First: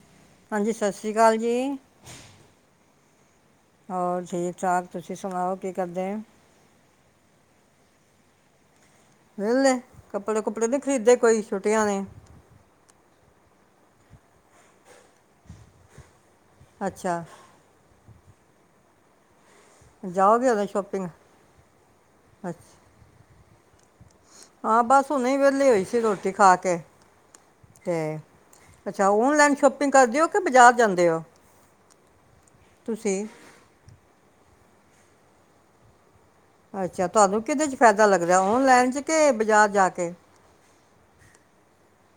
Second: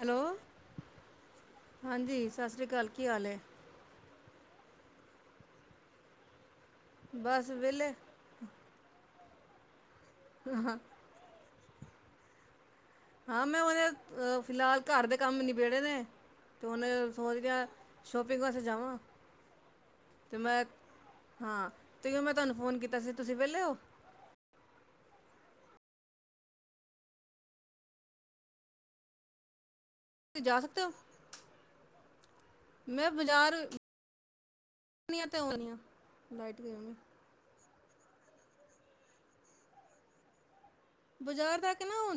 Hello ਹਾਂਜੀ ਸਤਿ ਸ੍ਰੀ ਅਕਾਲ ਜੀ ਹਾਂਜੀ ਸਤਿ ਸ਼੍ਰੀ ਅਕਾਲ ਕੀ ਹਾਲ ਹੈ ਹੋਰ ਠੀਕ ਠਾਕ ਤੁਸੀਂ ਸੁਣਾਓ ਕੀ ਕਰਦੇ ਹੋ। ਬਸ ਵਿਹਲੇ, ਵਹਿਕੇ, ਕੱਪੜੇ ਕੁੱਪੜੇ ਨੀ ਖਰੀਦੇ ਕੋਈ ਛੁਟੀਆਂ ਨੇ, ਆ ਮੈਂ ਉਹਦੇ ਫਿਲਹਾਲ ਘਰ ਦੇ ਕੰਮ ਨਬੇੜੇ ਨੇ, ਤੇ ਉਹਨੇ ਅੱਛਾ ਸੋਚ ਗਿਆ। ਸ਼ੋਪਿੰਗ ਵਾਸਤੇ ਜਾਵਾਂ। ਤੇ ਜਾਓਗੇ ਮੈਂ ਉਦੋਂ ਸ਼ਾਪਿੰਗ ਹਾਂ ਤੇ ਮੈਂ ਤੁਹਾਨੂੰ ਫੋਨ ਅੱਛਾ ਕੀਤਾ ਸੀ ਤੁਸੀਂ, ਵਹਿਲੇ ਔ, ਹਾਂ ਬਸ ਉਹਨੇ ਵੇਲੇ ਹੋਈ ਸੀ ਰੋਟੀ ਖਾ, ਕੇ ਤੇ ਅੱਛਾ ਹੁਣ ਲੈਣ ਛਪ ਕਰਦੇ ਹੋ ਕਿ ਜਾ ਬਾਜ਼ਾਰ ਸਕਦੇ ਜਾਂਦੇ ਹੋ ਤੁਸੀਂ, ਹੋਣੀਆਂ ਤੇ ਹੋਣੀਆਂ, ਅੱਛਾ ਤੁਹਾਨੂੰ ਕਿਹਦੇ ਚ ਫਾਇਦਾ ਲੱਗਦਾ ਔਨਲਾਈਨ ਚ ਕੇ ਬਾਜ਼ਾਰ ਜਾ ਕੇ ਬਾਜ਼ਾਰ ਤੱਕ ਨਾ ਉ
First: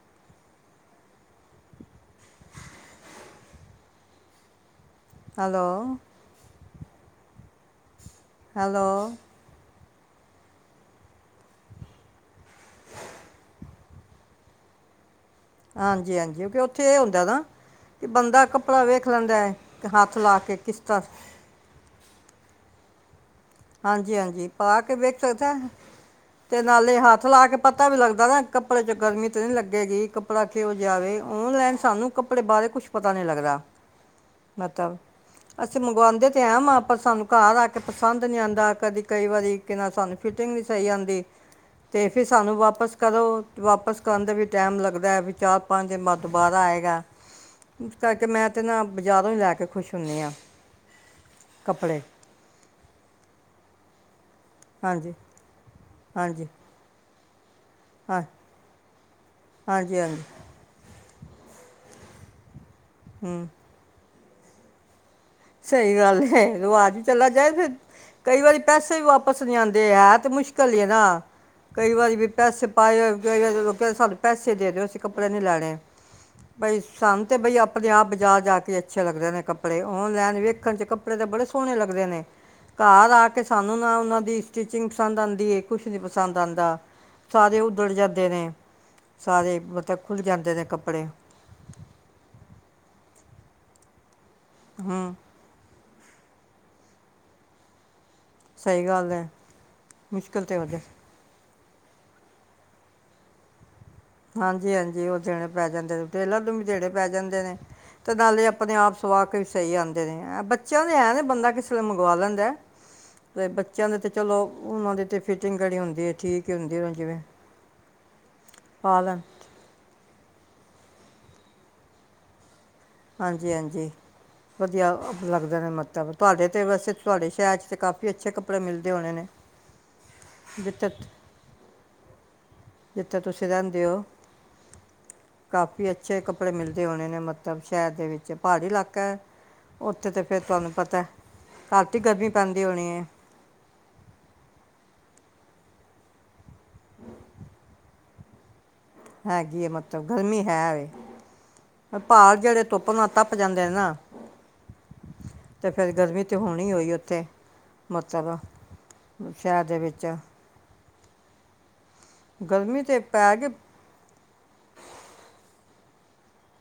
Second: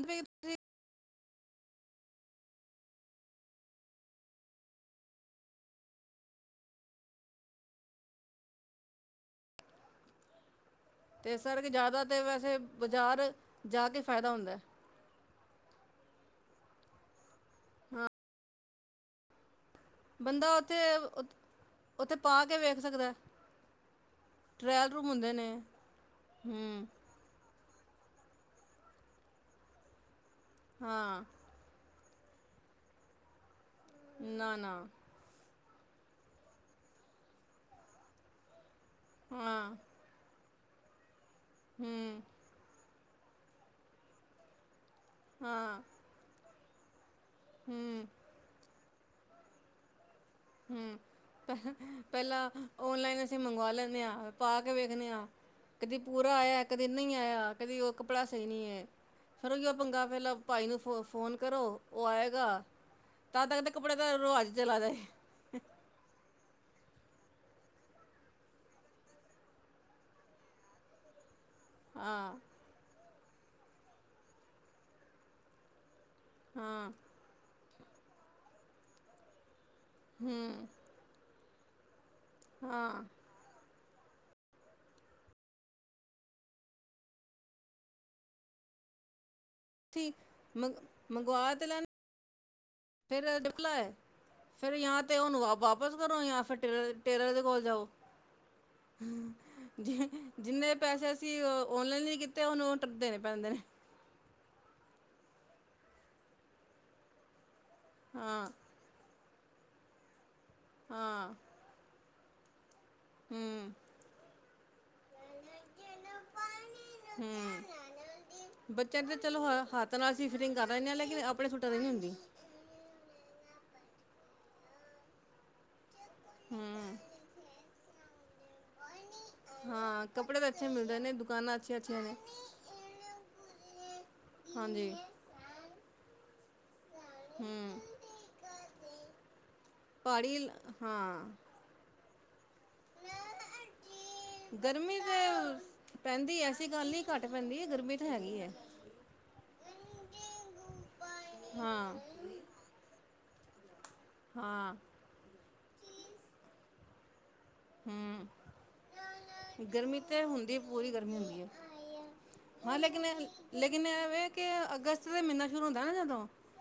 ਹੈਲੋ, ਹੈਲੋ, ਤੇ ਇਸ ਸਰਕੇ ਜ਼ਿਆਦਾ ਤਾਂ ਵੈਸੇ ਬਜ਼ਾਰ ਜਾ ਕੇ ਫਾਇਦਾ ਹੁੰਦਾ। ਹਾਂਜੀ-ਹਾਂਜੀ, ਕਿਉਕਿ ਉੱਥੇ ਇਹ ਹੁੰਦਾ ਨਾ ਹਾਂ ਕਿ ਬੰਦਾ ਕੱਪੜਾ ਵੇਖ ਲੈਂਦਾ ਹੈ। ਹੱਥ ਲਾ ਬੰਦਾ ਕੇ ਉੱਥੇ ਕਿਸ ਤਰ੍ਹਾਂ ਉ- ਉੱਥੇ ਪਾ ਕੇ ਵੇਖ ਸਕਦਾ। ਹਾਂਜੀ-ਹਾਂਜੀ ਪਾ ਟਰਾਇਲ ਕੇ ਰੂਮ ਵਿੱਚ ਹੁੰਦੇ ਨੇ ਤੇ ਹੂੰ ਨਾਲੇ ਹੱਥ ਲਾ ਕੇ ਪਤਾ ਵੀ ਲੱਗਦਾ, ਨਾ ਕੱਪੜੇ ਚ ਗਰਮੀ ਤੇ ਨਹੀ ਲੱਗੇਗੀ। ਕਪੜਾ ਕੇ ਹੋ ਜਾਵੇ ਹਾਂ, ਔਨਲਾਈਨ ਸਾਨੂੰ ਕੱਪੜੇ ਬਾਰੇ ਕੁੱਛ ਪਤਾ ਨੀ ਲੱਗਦਾ। ਨਾ ਨਾ, ਮਤਲਬ ਅਸੀਂ ਮੰਗਵਾਉਂਦੇ ਤੇ ਐ ਵਾਂ ਆਪਾਂ ਸਾਨੂੰ ਘਰ ਆ ਕੇ ਪਸੰਦ ਨੀ ਆਂਦਾ ਕਦੀ ਕਈ ਵਾਰੀ ਹਾਂ, ਕਿਹਾ ਸਾਨੂੰ ਫਿਰ ਨਹੀਂ ਸਹੀ ਆਦੀ, ਤੇ ਹੂੰ, ਫਿਰ ਸਾਨੂੰ ਵਾਪਸ ਕਦੋਂ ਵਾਪਸ ਕਰਨ ਦਾ ਵੀ ਟਾਈਮ ਲੱਗਦਾ। ਵੀ ਚਾਰ ਹਾਂ, ਪੰਜ ਮਤ ਦੋਬਾਰਾ ਆਏਗਾ। ਗਾ। ਹੂੰ, ਤਾਂ ਕਿ ਮੈਂ ਤੇ ਨਾ ਬਜ਼ਾਰੋਂ ਹੀ ਲੈ ਕੇ ਖੁਸ਼ ਹੁੰਦੀ ਹਾਂ। ਹਮ ਪਹਿਲਾਂ ਔਨਲਾਈਨ ਅਸੀ ਇਥੇ ਮੰਗਵਾ ਲੈ ਨੇ ਆ ਪਾ ਕੇ ਵੇਖਦੇ ਹਾਂਜੀ ਹਾਂ। ਕਦੀ ਪੂਰਾ ਹਾਂਜੀ ਆਇਆ ਕਦੀ ਨਹੀਂ। ਆਇਆ, ਕਦੀ ਉਹ ਹਾਂ ਕੱਪੜਾ ਸਹੀ ਨਹੀਂੀ ਹੈ ਫਿਰ ਉਹੀਓ ਹਾਂਜੀ ਪੰਗਾ ਹਾਂਜੀ ਫਿਰ ਭਾਈ ਨੂੰ ਫੋਨ ਫ਼ੋਨ ਕਰੋ ਉਹ ਆਏਗਾ। ਤਾਂ ਹੂੰ ਤੱਕ ਤਾਂ ਕੱਪੜਾ ਰਵਾਜ਼ ਚਲਾ ਜਾਏ। ਸਹੀ ਗੱਲ। ਰਵਾਜ਼ ਵੀ ਚਲਾ ਜਾਏ ਫ ਕਈ ਵਾਰੀ ਪੈਸੇ ਵੀ ਵਾਪਸ ਨਹੀਂੀ ਆਉਂਦੇ ਹੈ ਤੇ ਮੁਸ਼ਕਿਲ ਹੀ ਨਾ ਕਈ ਵਾਰੀ ਵੀ ਹਾਂ, ਪੈਸੇ ਪਾਏ ਹੋਏ ਸਾਨੂੰ ਪੈਸੇ ਦੇ ਦਿਓ ਅਸੀਂ ਕਪੜੇ ਨਹੀਂ ਲੈਣੇ। ਬਾਈ ਹਾਂ, ਸਾਨੂੰ ਤੇ ਬਈ ਆਪ। ਆਪਣੇ ਆਪ ਬਾਜ਼ਾਰ ਜਾ ਕੇ ਅੱਛੇ ਲੱਗਦੇ ਨੇ ਕੱਪੜੇ ਇੰਜ ਹੂੰ, ਵਖਣ ਚ ਕਪੜੇ ਤੇ ਬੜੇ ਸੋਹਣੇ ਸੋਣੇ ਲੱਗਦੇ ਨੇ। ਹਾਂ। ਘਾਰ ਆ ਕੇ ਸ ੂੰ ਨਾ ਉਹਨਾਂ ਦੀ ਸਟਿਚਿੰਗ ਪਸੰਦ ਆਉਂਦੀ ਹੈ ਕੁਛ ਨੀ ਪਸੰਦ ਆਉਂਦਾ ਸਾਰੇ ਉਦੜ ਜਾਂਦੇ ਨੇ ਸਾਰੇ ਮਤਲਬ ਠੀਕ ਖੁੱਲ੍ਹ ਜਾਂਦੇ ਨੇ ਮੰਗ ਕੱਪੜੇ ਫੇਰ ਡੁਕ ਲਾਏ। ਫੇਰ ਯਾਂ ਹੂੰ ਤੇ ਉਨੂੰ ਵਾਪਸ ਕਰੋ ਯਾਰ, ਫਿਰ ਟੇਲਰ ਦੇ ਕੋਲ ਜਾਓ। ਸਹੀ ਗੱਲ ਹੈ ਜ ਮੁਸ਼ਕਿਲ ਤਾਂ ਹੋ ਜਿੰਨੇ ਜਾਏ ਪੈਸੇ ਸੀ। ਓਨਲਾਨ ਨਤੇ, ਉਹਨੂੰ ਉਹ ਟ ਦੇਣੇ ਪੈਂਦੇ ਨੇ। ਹਾਂਜੀ- ਹਾਂਜੀ, ਉਹ ਦੇਣੇ ਪੈ ਜਾਂਦੇ ਨੇ, ਟੇਲਰ ਨੂੰ ਵੀ ਦੇਣੇ ਪੈ ਜਾਂਦੇ ਨੇ। ਤੇ ਨਾਲੇ ਹਾਂ ਆਪਣੇ ਆਪ ਸੁਆਗ ਵੀ ਸਹੀ ਆਉਦੇ ਨੇ। ਬੱਚਿਆਂ ਨੂੰ ਐ ਦੇ, ਹਾਂ ਬੰਦਾ ਕਿਸੇ ਦੇ ਲੇ ਮੰ ਗੁਆ ਲੈਂਦਾ। ਤੇ ਹੂੰ ਬੱਚਿਆਂ ਦੇ ਤੇ ਚਲੋ। ਉਹ ਉਹਦੇ ਤੇ, ਫਿਟਿੰਗ ਹੁੰਦੀ। ਦੇ ਠੀਕ ਹੀ, ਹੁੰਦੇ ਓ ਜਿਵੇਂ। ਪਾ ਕਹਿੰਦੇ ਲੈਣ ਚਲੋ, ਹੱਥ ਨਾਲ ਸੀ ਫ ਰਿੰਗਾ ਕਰਦਾ ਰ ਆ, ਲੇਕਿਨ ਆਪਣੇ ਸੂਟਾ ਦੀ ਨ ਨਹੀਂ ਹੁੰਦੀ। ਹਾਂਜੀ-ਹਾਂਜੀ, ਵਧੀਆ ਲੱਗਦੇ ਨੇ, ਮੱਤਾ ਵਧ ਤੁਹਾਡੇ ਤੇ ਵਸ, ਹੂੰ ਤੁਹਾਡੇ ਸ਼ਹਿਰ ਚ ਕਾਫੀ ਅੱਛੇ ਕੱਪੜੇ ਮਿਲਦੇ ਹੋਣੇ ਨੇ। ਹਾਂ, ਕੱਪੜੇ ਤਾਂ ਅੱਛੇ ਜਿੱਥੇ ਮਿਲਦੇ ਨੇ, ਦੁਕਾਨਾਂ ਅੱਛੀਆਂ-ਅੱਛੀਆਂ ਨੇ। ਜਿੱਥੇ ਤੁਸੀਂ ਰਹਿੰਦੇ ਹੋ, ਹਾਂਜੀ ਕਾਫੀ ਅੱਛੇ ਕੱਪੜੇ ਮਿਲਦੇ ਹੋਣੇ ਨੇ, ਮਤਲਬ, ਹੂੰ ਸ਼ਹਿਰ ਦੇ ਵਿੱਚ ਪਹਾੜੀ ਇਲਾਕਾ ਹੈ, ਉੱਥੇ ਤੇ ਪਹਾੜੀ ਫਿਰ ਇਲ ਤੁਹਾਨੂੰ ਪਤਾ ਹਾਂ ਘਟ ਹੀ ਗਰਮੀ ਪੈਂਦੀ ਹੋਣੀ ਹੈ। ਗਰਮੀ ਤੇ ਪੈਂਦੀ ਐਸੀ ਗੱਲ ਨਹੀਂ ਘੱਟ ਪੈਂਦੀ ਹੈ, ਗਰਮੀ ਤਾਂ ਹੈਗੀ ਹੈ। ਹੈਗੀ ਐਂ, ਮਤਲਬ ਗਰਮੀ ਹੈ ਹਾਂ ਵ, ਪਹਾੜ ਜਿਹੜੇ ਧੁੱਪ ਤ ਜਾਂਦੇ ਨੇ ਨਾ। ਹਾਂ। ਤੇ ਫੇਰ ਗਰਮੀ ਤੇ ਹੋਣੀ ਹੋਈ, ਉੱਥੇ। ਹੂੰ ਮਤਲਬ, ਸ਼ਹਿਰ ਦੇ ਵਿੱਚ। ਮਿਲਦੀ ਹੈ। ਹਾਂ ਗਰਮੀ ਤਾਂ ਲੇਕਿਨ- ਪੈ ਗਈ ਲੇਕਿਨ ਏ ਵੇ ਕਿ ਅਗਸਤ ਦਾ ਮਹੀਨਾ ਸ਼ੁਰੂ ਹੁੰਦਾ ਨਾ ਜਦੋਂ। ਹ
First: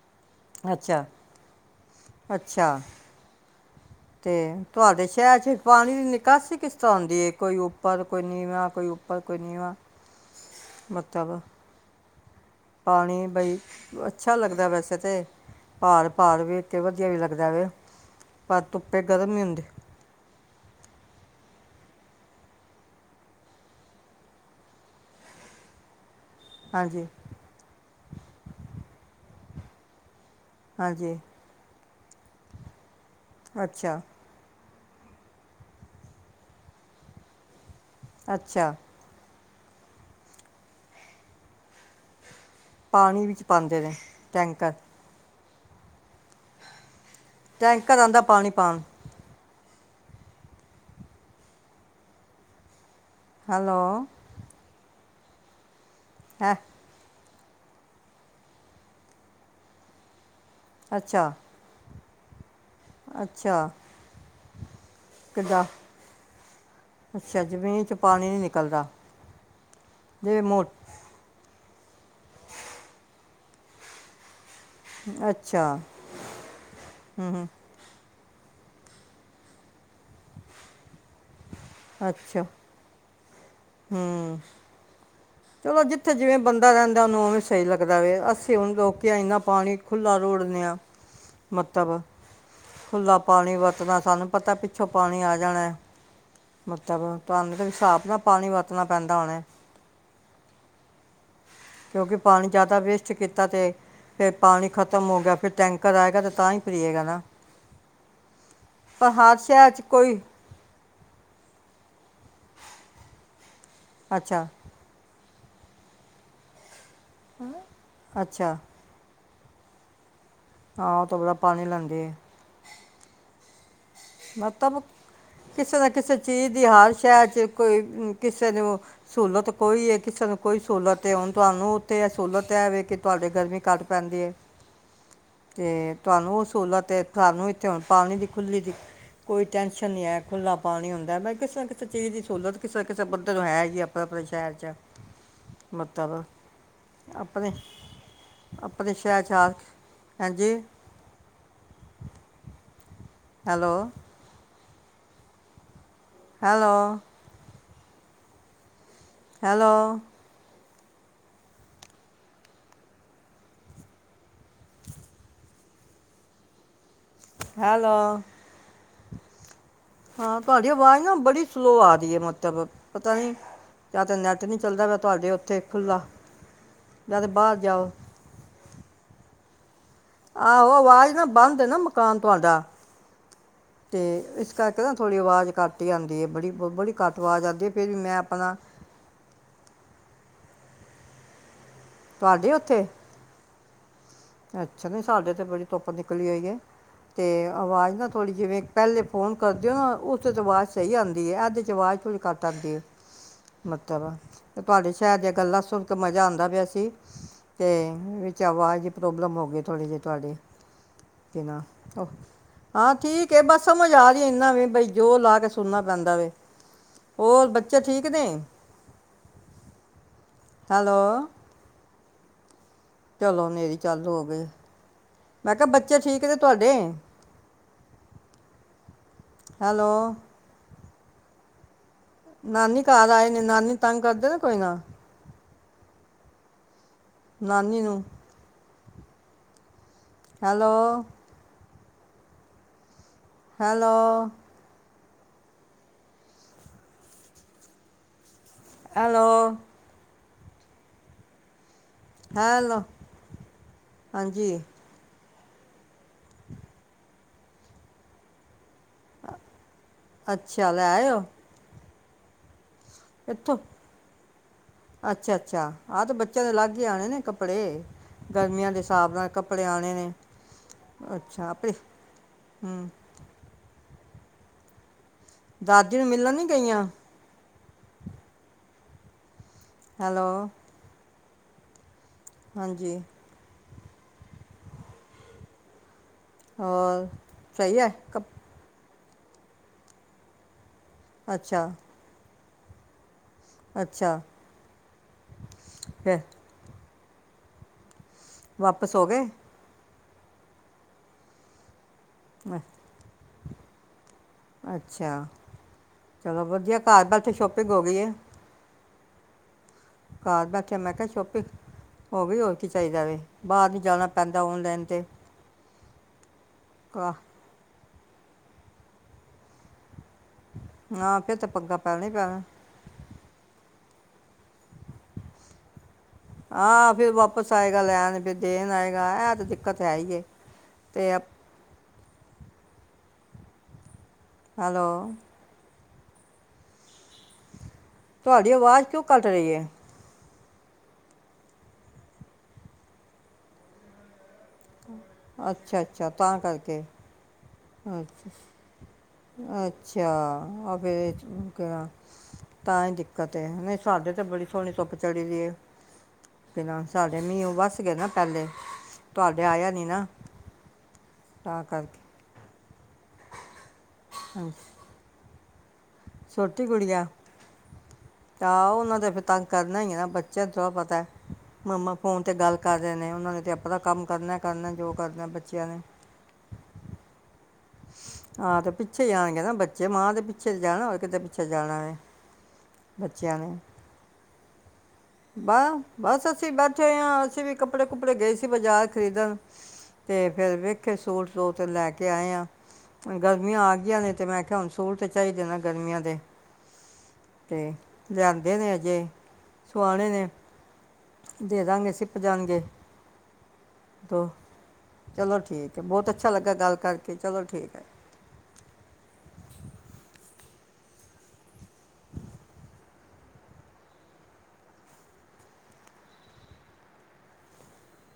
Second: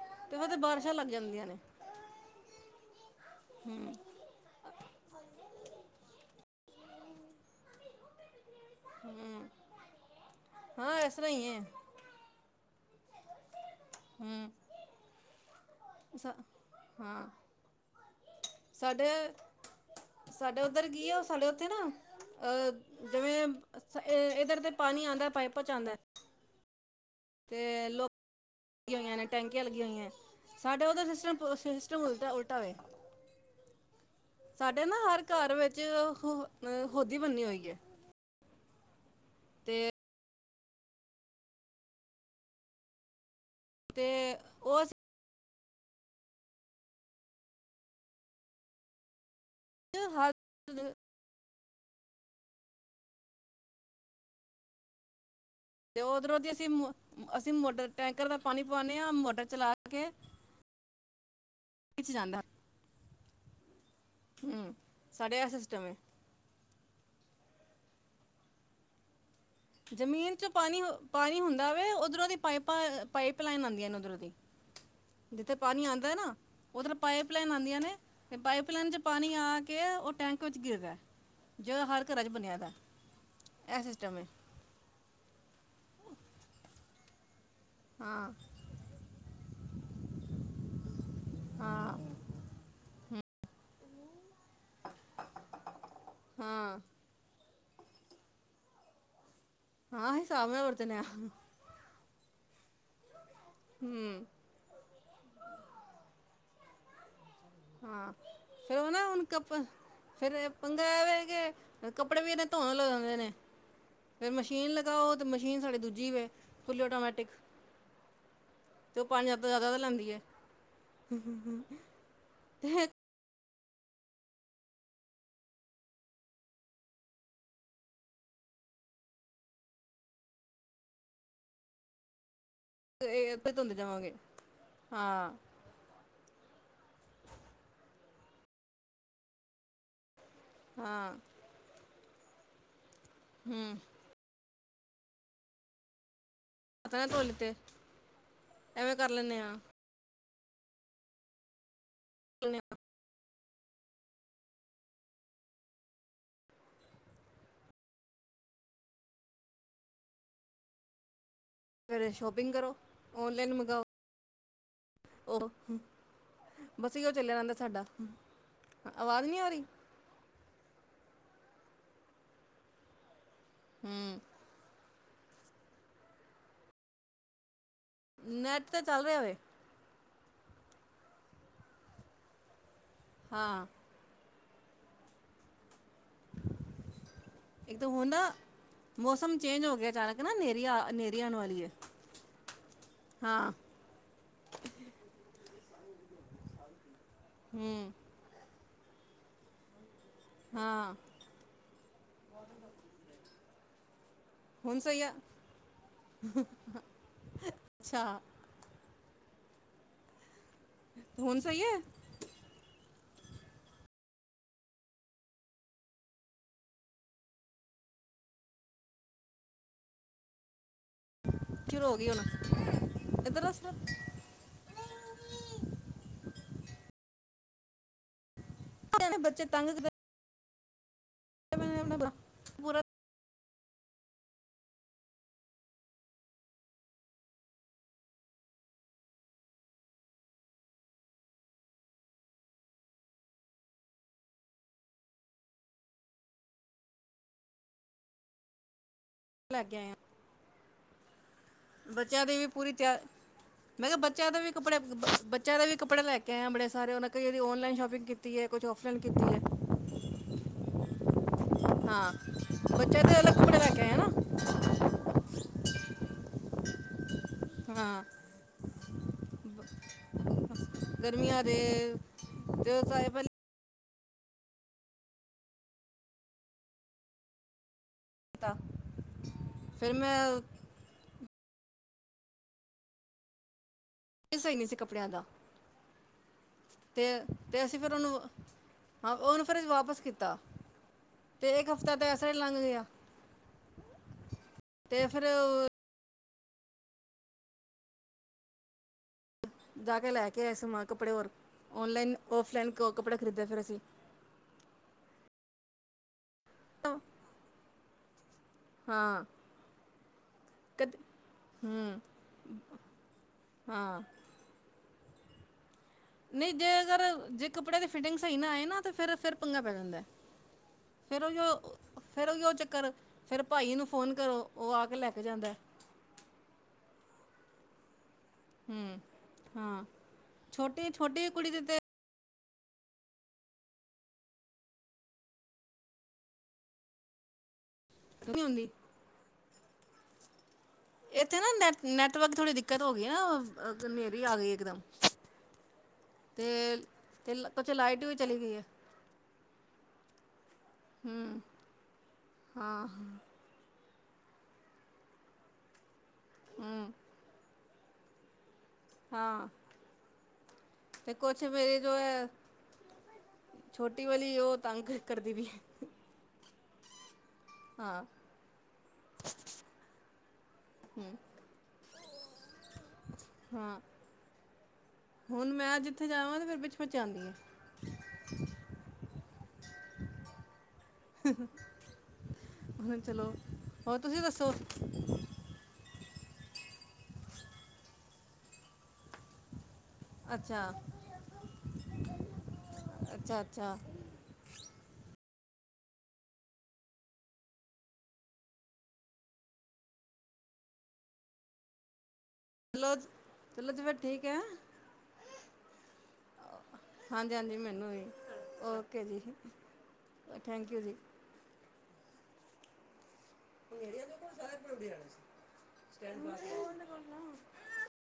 ਅੱਛਾ-ਅੱਛਾ। ਹੂੰ ਤੇ ਤੁਹਾਡੇ ਸ਼ਹਿਰ ਚ ਪਾਣੀ ਵੀ ਨਿੱਕਾ ਕਿਸ ਤਰ੍ਹਾਂ ਹੁੰਦੀ ਏ, ਕੋਈ ਉੱਪਰ, ਕੋਈ ਨੀਵਾਂ। ਕੋਈ ਉੱਪਰ, ਕੋਈ ਹੂੰ ਨੀਵਾਂ ਹਾਂ ਇਸ ਤਰ੍ਹਾਂ ਮਤਲਬ। ਹੀ ਹੈ ਪਾਣੀ ਬਈ ਅੱਛਾ, ਹੂੰ ਲੱਗਦਾ ਵੈਸੇ ਤਾਂ ਪਹਾੜ ਸਾ -ਪਹਾੜ ਵੇਖਕੇ ਵਧੀਆ ਵੀ ਹਾਂ ਲੱਗਦਾ ਵ, ਪਰ ਧੁੱਪੇ ਗਰਮ ਹੀ ਹੁੰਦੇ। ਇਧਰ ਕੀ ਆ ਉਹ ਸਾਡੇ ਉੱਥੇ ਨਾ ਅਹ ਜਿਵੇਂ ਇਧਰ ਤੇ ਪਾਣੀ ਆਉਂਦਾ ਪਾਈਪਾਂ ਚ ਆਉਂਦਾ ਹਾਂਜੀ ਤੇ ਲੋਕ ਲੱਗੀ ਹੋਈਆਂ ਨੇ ਟੈਂਕੀਆਂ ਲੱਗੀ ਆਂ ਹੋਈਆਂ ਸਾਡੇ ਉਹਦਾ ਹਾਂਜੀ ਸਿਸਟਮ ਉਲਟ ਉਲਟਾਵੇ ਅੱਛਾ ਸਾਡੇ ਨਾ ਹਰ ਘਰ ਵਿੱਚ ਹੋਦੀ ਬੰਨੀ ਹੋਈ ਹੈ ਅੱਛਾ, ਤੇ, ਪਾਣੀ ਵਿੱਚ, ਪਾਉਂਦੇ ਨੇ ਤੇ ਟੈਂਕਰ, ਉਹ ਟੈਂਕਰ ਆਦਾ ਪਾਣੀ ਪਾਣ [unintelligible] ਹੈਲੋ, ਤੇ ਉਧਰੋਂ ਦੀ ਹੈ ਅਸੀਂ ਅਸੀਂ ਮੋਟਰ ਟੈਂਕਰ ਦਾ ਪਾਣੀ ਪਵਾਨੇ ਹਾਂ ਮੋਟਰ ਚਲਾ ਕੇ, ਅੱਛਾ, ਵਿੱਚ ਜਾਂਦਾ। ਅੱਛਾ ਹੂੰ ਸਾਡੇ ਇਹ ਕਿੱਦਾਂ, ਸਿਸਟਮ ਹੈ ਅੱਛਾ ਜ਼ਮੀਨ ਚ ਪਾਣੀ ਨੀ ਨਿਕਲਦਾ। ਜ਼ਮੀਨ ਜਿਵੇਂ ਚੋਂ ਮੋ ਪਾਣੀ ਪਾਣੀ ਹੁੰਦਾ। ਦਾਵੇ ਉੱਧਰੋਂ ਦੀ ਪਾਈਪਾਂ-ਪਾਈਪ ਲਾਈਨ ਆਦੀਆਂ ਨੇ ਉੱਧਰੋਂ ਦੀ, ਜਿੱਥੇ ਅੱਛਾ ਪਾਣੀ ਆਦਾ ਨਾ ਉੱਧਰ ਪਾਈਪ ਲਾਈਨ ਆਦੀਆਂ ਨੇ, ਤੇ ਪਾਈਪ ਲਈਨ ਚ ਪਾਣੀ ਆ ਕੇ ਉਹ ਟੈਂਕ ਵਿੱਚ ਗਿਰਦਾ, ਜ ਹਰ ਘਰਾਂ ਚ ਅੱਛਾ ਬਣਿਆ। ਇਹ ਹੂੰ, ਸਿਸਟਮ ਹੈ ਚਲੋ, ਜਿੱਥੇ ਜਿਵੇਂ ਬੰਦਾ ਰਹਿੰਦਾ ਉਹਨੂੰ ਉਵੇ ਸਹੀ ਲੱਗਦਾ ਵੇ ਹਾਂ ਅਸੀਂ ਹੁਣ ਰ ਆ ਇੰਨਾ ਪਾਣੀ ਖੁਾ ਰੋੜਦੇ ਹਾਂ ਹਾਂ ਮਤਲਬ ਖੁਲਾ ਪਾਣੀ ਵਰਤਣਾ ਸਾਨੂੰ, ਪਤਾ ਪਿੱਛੋਂ ਪਾਣੀ ਆ ਜਾਣਾ ਹਾਂ ਮਤਲਬ ਤੁਹਾਨੂੰ ਤੇ ਹਿਸਾਬ ਨਾਲ ਪਾਣੀ ਵਰਤਣਾ ਪੈਂਦਾ ਉਹਨੇ, ਹਾਂ ਹਿਸਾਬ ਨਾਲ ਵਰਤਣੇ, ਕਿਉਂਕਿ ਪਾਣੀ ਜ਼ਿਆਦਾ ਵੇਸਟ ਕੀਤਾ। ਕੀਤਾ ਤੇ ਫੇਰ ਪਾਣੀ ਖ਼ਤਮ ਹੋ ਗਿਆ ਫੇਰ ਟੈਂਕਰ ਆਏਗਾ ਤੇ ਤਾਂ ਹੀ ਪਏਗਾ ਨਾ, ਹਾਂ ਫਿਰ ਉਹ ਨਾ ਪਰ ਹੁਣ ਹਰ ਕ ਸ਼ਹਿਰ 'ਚ ਕੋਈ ਫੇਰ ਪੰਗਾ ਐ ਵੇ ਕੱਪੜੇ ਵੀ ਇਹੇ ਧੋਣ ਲਗਾਣੇ ਨੇ ਫੇਰ ਅੱਛਾ ਮਸ਼ੀਨ ਲਗਾਓ। ਮਸ਼ੀਨ ਸਾਡੀ ਦੂਜੀ ਵੇ, ਫੁੱਲੀ ਆਟੋਮੈਟਿਕ ਅੱਛਾ ਅਤੇ ਉਹ ਪਾਣੀ ਅਪਣੇ ਜ਼ਿਆਦਾ ਤਾਂ ਲੈਂਦੀ ਹੈ। ਹਾਂ ਉਹ ਤੋਂ ਬੜਾ ਪਾਣੀ ਲੈਂਦੀ ਆ। ਤੇ ਮਤਲਬ ਕਿਸੇ ਨਾ ਕਿਸੇ ਚੀਜ਼ ਦੀ ਹਰ ਸ਼ਹਿਰ ' ਕੋਈ ਕਿਸੇ ਨੂੰ ਸਹੂਲਤ ਕੋਈ ਹੈ ਕਿਸੇ ਨੂੰ ਕੋਈ ਸਹੂਲਤ ਹੈ ਹੁਣ ਤੁਹਾਨੂੰ ਉੱਥੇ ਇਹ ਸਹੂਲਤ ਤਾਂ ਹੈ ਵੇ ਕਿ ਤੁਹਾਡੇ ਇਹ ਤੇ ਗਰਮੀ ਧੁੰਦੇ ਘੱਟ ਜਾਵਾਂਗੇ। ਪੈਂਦੀ ਹੈ ਹਾਂ ਤੇ ਤੁਹਾਨੂੰ ਸਹੂਲਤ ਏ ਤੁਹਾਨੂੰ ਇਥੇੁ ਹੁਣ ਪਾਣੀ ਦੀ ਖੁੱਲੀ ਦੀ ਕੋਈ ਟੈਨਸ਼ਨ ਨਹੀਂ ਹੈ ਖੁੱਲਾ ਪਾਣੀ ਹਾਂ ਹੁੰਦਾ ਮੈਂ ਕਿਸੇ ਨਾ ਕਿਸੇ ਚੀਜ਼ ਦੀ ਸਹੂਲਤ ਕਿਸ ਕਿਸੇ ਬੰਦੇ ਤੋਂ ਹੈ ਹੂੰ ਜੀ ਆਪਣੇ ਆਪਣੇ ਸ਼ਹਿਰ ਚ ਮਤਲਬ ਪਤਾ ਨਾ ਧੋ ਆਪਣੇ ਲਿੱਤੇ ਆਪਣੇ ਐਵੇਂ ਕਰ ਸ਼ਹਿਰ ਚ ਲੈਂਦੇ ਹਾਂ। ਆਕ ਹਾਂਜੀ ਹੈਲੋ ਹੈਲੋ ਹੈਲੋ ਫਿਰ ਸ਼ੋਪਿੰਗ ਕਰੋ ਓਨਲਾਈਨ ਮੰਗਵਾਓ ਉਹ ਬਸ ਏਹਿਓ ਚੱਲਿਆ ਰਹਿੰਦਾ ਸਾਡਾ ਹੈਲੋ ਆਵਾਜ਼ ਨਹੀਂ ਆ ਰਹੀ ਹਾਂ ਤੁਹਾਡੀ ਆਵਾਜ਼ ਨਾ ਬੜੀ ਸਲੋਅ ਆ ਰਹੀ ਏ ਮਤਲਬ ਪਤਾ ਨੀ ਜਾਂ ਤਾਂ ਹੂੰ ਨੈਟ ਨੀ ਚੱਲਦਾ ਵ ਤੁਹਾਡੇ ਉੱਥੇ ਖੁੱਲ੍ਹਾ ਨਾ ਤਾਂ ਬਾਹਰ ਜਾਓ ਨੈੱਟ ਤੇ ਚੱਲ ਰਿਹਾ ਵੈ ਆਹੋ ਆਵਾਜ਼ ਨਾ ਬੰਦ ਨਾ ਮਕਾਨ ਤੁਹਾਡਾ ਹਾਂ ਤੇ ਇਸ ਥੋੜ੍ਹੀ ਆਵਾਜ਼ ਘਟ ਘਟ ਆਉਂਦੀ ਹੈ ਬੜੀ ਬੜੀ ਘੱਟ ਆਵਾਜ਼ ਆਉਂਦੀ ਇੱਕ ਫਿਰ ਤਾਂ ਵੀ ਹੁਣ ਮੈਂ ਨਾ ਆਪਣਾ ਹਨੇਰੀ ਆਉਣ ਵਾਲੀ ਹੈ ਤੁਹਾਡੇ ਓਥੇ ਹਾਂ ਅੱਛਾ ਨਹੀਂ ਸਾਡੇ ਤੇ ਬੜੀ ਧੁੱਪ ਨਿਕਲੀ ਹੋਈ ਹੈ ਅਤੇ ਹੂੰ ਆਵਾਜ਼ ਨਾ ਥੋੜੀ ਜਿਵੇਂ ਪਹਿਲੇ ਫੋਨ ਕਰਦੇ ਓ ਨਾ ਉੱ ਆਵਾਜ਼ ਹਾਂ ਸਹੀ ਆਉਂਦੀ ਹੈ ਐਧੇ ਚ ਆਵਾਜ਼ ਥੋੜੀ ਘੱਟ ਆਉਦੀ ਮਤਲਬ ਤੇ ਹੁਣ ਤੁਹਾਡੇ ਸਹੀ ਆ ਸ਼ਹਿਰ ਦੀਆਂ ਗੱਲਾਂ ਸੁਣ ਕੇ, ਮਜ਼ਾ ਆਉਂਦਾ ਪਿਆ ਸੀ, ਤੇ ਅੱਛਾ ਵਿੱਚ ਆਵਾਜ਼ ਪ੍ਰੋਬਲ ਹੋ ਗਈ, ਥੋੜ੍ਹੇ ਜਹੇ ਤੁਹਾਡੇ [inaudible] ਹੁਣ ਸਹੀ ਹੈ ਠੀਕ ਬਸ ਸਮਝ ਆ ਰਹੀ, ਇਨਾ ਵੀ ਬਈ ਜੋਰ ਲਾ ਕੇ ਸੁਣਨਾ ਪੈਂਦਾ ਵ, ਹੋਰ ਬੱਚੇ ਠੀਕ ਨੇ? ਹੈਲੋ। ਸ਼ੁਰੂ ਹੋ ਗਈ ਹੁਣ ਚਲੋ, ਇਧਰ ਨੇੇਰੀ ਚਾਲੂ ਹੋ ਗਏ‌। ਮੈਂ ਕਿਹਾ ਬੱਚੇ ਠੀਕ ਨੇ ਤੁਹਾਡੇ। ਹੈਲੋ [inaudible] ਆਪਣੇ ਨਾਨੀ ਘਰ ਆਏ। ਨਾਨੀ ਤੰਗ ਕਰਦੇ ਨਾ, ਕੋਈ ਨਾ। ਨਾਨੀ ਨੂੰ। ਹੈਲੋ। ਹੈਲੋ ਹੈਲੋ ਲੱਗ ਬੱਚਿਆਂ ਦੀ ਵੀ ਪੂਰੀ ਹੈਲੋ [inaudible] ਬੱਚਿਆਂ ਹਾਂਜੀ ਦਾ ਵੀ ਕੱਪੜੇ ਲੈ ਕੇ ਆ ਬੜੇ ਸਾਰੇ, ਉਹਨਾਂ ਦੀ ਔਨਲਾਈਨ ਸ਼ੋਪਿੰਗ ਕੀਤੀ ਹੈ। ਕੁਛ ਔਫਲਾਈਨ ਕੀਤੀ ਏ। ਅੱਛਾ ਲੈ ਆਇਓ ਹਾਂ। ਇੱਥੋਂ ਕੱਪੜੇ ਲੈ ਕੇ ਆਇਆ ਨਾ ਅੱਛਾ- ਅੱਛਾ ਆਹ ਤੇ ਬੱਚਿਆਂ ਦੇ ਅਲੱਗ ਹੀ ਆਉਣੇ ਨੇ ਕੱਪੜੇ, ਹਾਂ ਗਰਮੀਆਂ ਦੇ ਹਿਸਾਬ ਨਾਲ, ਕੱਪੜੇ ਆਣੇ ਨੇ ਗਰਮੀਆਂ ਅੱਛਾ ਦੇ ਆਪਣੇ ਤੇ ਉਹ ਹਮ। ਸਾਰੇ ਪਹਿਲੇ ਦਾਦੀ ਨੂੰ ਮਿਲਣ ਨੀ ਗਈਆਂ। [inaudible] ਫਿਰ ਮੈਂ ਹੈਲੋ ਹਾਂਜੀ। ਇਹ ਸਹੀ ਨੀ ਸੀ, ਕੱਪੜੇ ਦਾ। ਹੋਰ ਤੇ ਤੇ ਸਹੀ ਅਸੀਂ ਏ, ਫਿਰ ਉਹਨੂੰ ਕਪ ਹਾਂ, ਉਹਨੂੰ ਫਿਰ ਵਾਪਿਸ ਕੀਤਾ। ਤੇ ਅੱਛਾ ਇੱਕ ਹਫ਼ਤਾ ਤੇ ਇਸ ਤਰ੍ਹਾਂ ਹੀ ਲੰਘ ਗਿਆ। ਅੱਛਾ। ਤੇ ਫਿਰ ਫਿਰ। ਵਾਪਿਸ ਹੋ ਗਏ। ਜਾ ਕੇ ਲੈ ਕੇ ਆਏ ਸੀ, ਕੱਪੜੇ ਹੋਰ। ਓਨਲਾਈਨ, ਅ- ਆਫਲਾਈਨ ਕੱਪੜ ਖਰੀਦਿਆ ਫਿਰ ਅਸੀਂ ਅੱਛਾ ਚਲੋ ਵਧੀਆ ਘਰ ਬੈਠੇ ਸ਼ੋਪਿੰਗ ਹੋ ਗਈ ਏ ਹਾਂ ਘਰ ਬੈਠਿਆ ਮੈਂ ਕਦ ਕਿਹਾ ਸ਼ੋਪਿੰਗ ਹੂੰ ਹੋ ਗਈ ਹੋਰ ਕੀ ਚਾਹੀਦੈ ਬਾਹਰ ਨੀ ਹਾਂ ਜਾਣਾ ਪੈਂਦਾ ਓਨਲਾਈਨ ਤੇ ਨਹੀਂ ਜੇ ਅਗਰ ਕਾ- ਜੇ ਕੱਪੜੇ ਦੇ ਫਿਟਿੰਗ ਸਹੀ ਨਾ ਆਏ ਨਾ ਫੇਰ ਫੇਰ ਪੰਗਾ ਪੈ ਜਾਂਦਾ ਹਾਂ ਫਿਰ ਉਹ ਫੇਰ ਤੇ ਜੋ ਪੱਗਾ ਪੈਣੈ ਹੀ ਫਿਰ ਉਹ ਪੈਣੈ ਜੋ ਚੱਕਰ ਫਿਰ ਭਾਈ ਨੂੰ ਫੋਨ ਕਰੋ ਉਹ ਆ ਕੇ ਲੈ ਕੇ ਜਾਂਦਾ। ਆ ਫੇਰ ਵਾਪਿਸ ਆਏਗਾ, ਲੈਣ ਫਿਰ ਦੇਣ ਹੂੰ ਆਏਗਾ ਇਹ ਤੇ ਦਿੱਕਤ ਹਾਂ ਹੈ ਹੀ ਛੋਟੀ ਤੇ ਛੋਟੀ ਕੁੜੀ ਦੇ ਤੇ ਹੈਲੋ, ਨਹੀਂ ਤੁਹਾਡੀ ਹੁੰਦੀ ਆਵਾਜ਼ ਕਿਉਂ ਕੱਟ ਰਹੀ ਏ ਇੱਥੇ ਨਾ ਨੈਟ ਨੈਟਵਰਕ ਥੋੜੀ ਦਿੱਕਤ ਹੋ ਗਈ ਨਾ ਹਨੇਰੀ ਆ ਗਈ ਇਕਦਮ ਅੱਛਾ-ਅੱਛਾ ਤਾਂ ਕਰਕੇ, ਤੇ ਕੁਛ ਅ ਲਾਈਟ ਵੀ ਚਲੀ ਗਈ ਹੈ ਅੱਛਾ ਆ ਫੇਰ ਤਾਂ ਹੀ ਦਿੱਕਤ ਹੈ। ਸਾਡੇ ਤੇ ਬੜੀ ਸੋਹਣੀ ਧੁੱਪ ਚੜੀ ਦੀ ਏ, ਐ ਹਮ ਸਾਡੇ ਮੀਂਓ ਵੱਸ ਗਏ ਨਾ ਪਹਿਲੇ, ਤੁਹਾਡੇ ਹਾਂ ਆਇਆ ਨੀ ਨਾ, ਤੇ ਕੁਛ ਤਾਂ ਮੇਰੀ ਜੋ ਕਰਕੇ ਹੈ। ਛੋਟੀ ਵਾਲੀ ਹਾਂਜੀ ਉਹ ਤੰਗ ਕਰਦੀ ਪਈ ਏ ਛੋਟੀ ਗੁੜੀਆ, ਹਾਂ ਆਹੋ ਉਹਨਾਂ ਤੇ ਫੇਰ ਤੰਗ ਕਰਨਾ ਹੀ ਏ ਨਾ ਬੱਚਿਆਂ ਨੂੰ ਥੋੜ੍ਹਾ ਪਤਾ ਹਮ ਮੰਮਾ ਫੋਨ ਤੇ ਗੱਲ, ਕਰ ਰਹੇ ਨੇ ਉਹਨਾਂ ਨੇ ਤੇ ਆਪਣਾ ਹਾਂ ਕੰਮ ਕਰਨਾ ਕਰਨਾ ਜੋ ਕਰਨਾ ਹੁਣ ਬੱਚਿਆਂ ਨੇ ਮੈਂ ਜਿੱਥੇ ਜਾਵਾਂ ਤੇ ਫਿਰ ਵਿੱਚ ਵਿੱਚ ਆਉਂਦੀ ਹੈ ਆਹ ਤੇ ਪਿੱਛੇ ਜਾਣਗੇ, ਨਾ ਬੱਚੇ ਮਾਂ ਦੇ ਪਿੱਛੇ ਜਾਣਾ ਕਿਤੇ ਪਿੱਛੇ ਜਾਣਾ ਵੇ ਹੁਣ ਚਲੋ ਬੱਚਿਆਂ ਨੇ ਹੋਰ ਤੁਸੀਂ ਦੱਸੋ ਬਾ ਬਸ ਅਸੀਂ ਬੈਠੇ ਹਾਂ ਅਸੀਂ ਵੀ ਕੱਪੜੇ ਕੁਪੜੇ ਗਏ ਸੀ ਬਾਜ਼ਾਰ ਖਰੀਦਣ, ਤੇ ਫੇਰ ਅੱਛਾ ਵੇਖੇ ਸੂਟ ਦੋ ਤਿੰਨ ਲੈ ਕੇ ਆਏ ਆ ਅੱਛਾ ਗਰਮੀਆਂ ਆ ਅੱਛਾ ਗਈਆਂ ਨੇ ਤੇ ਮੈਂ ਕਿਹਾ ਆ ਹੁਣ ਸੂਟ ਤੇ ਚਾਹੀਦੇ ਨੇ, ਗਰਮੀਆਂ ਦੇ ਤੇ ਲਿਆਂਦੇ ਨੇ ਅਜੇ ਸੁਆਣੇ ਨੇ ਦੇ ਦਾਂਗੇ ਸਿ ਜਾਣਗੇ ਚਲੋ ਚਲੋ ਜੀ ਫਿਰ ਤ ਠੀਕ ਚਲੋ। ਠੀਕ ਬਹੁਤ ਅੱ ਹਾਂਜੀ-ਹਾਂਜੀ ਮੈਨੂੰ ਹੀ ਓਕੇ ਜੀ, ਥੈਂਕਯੂ ਜੀ, [unintelligible]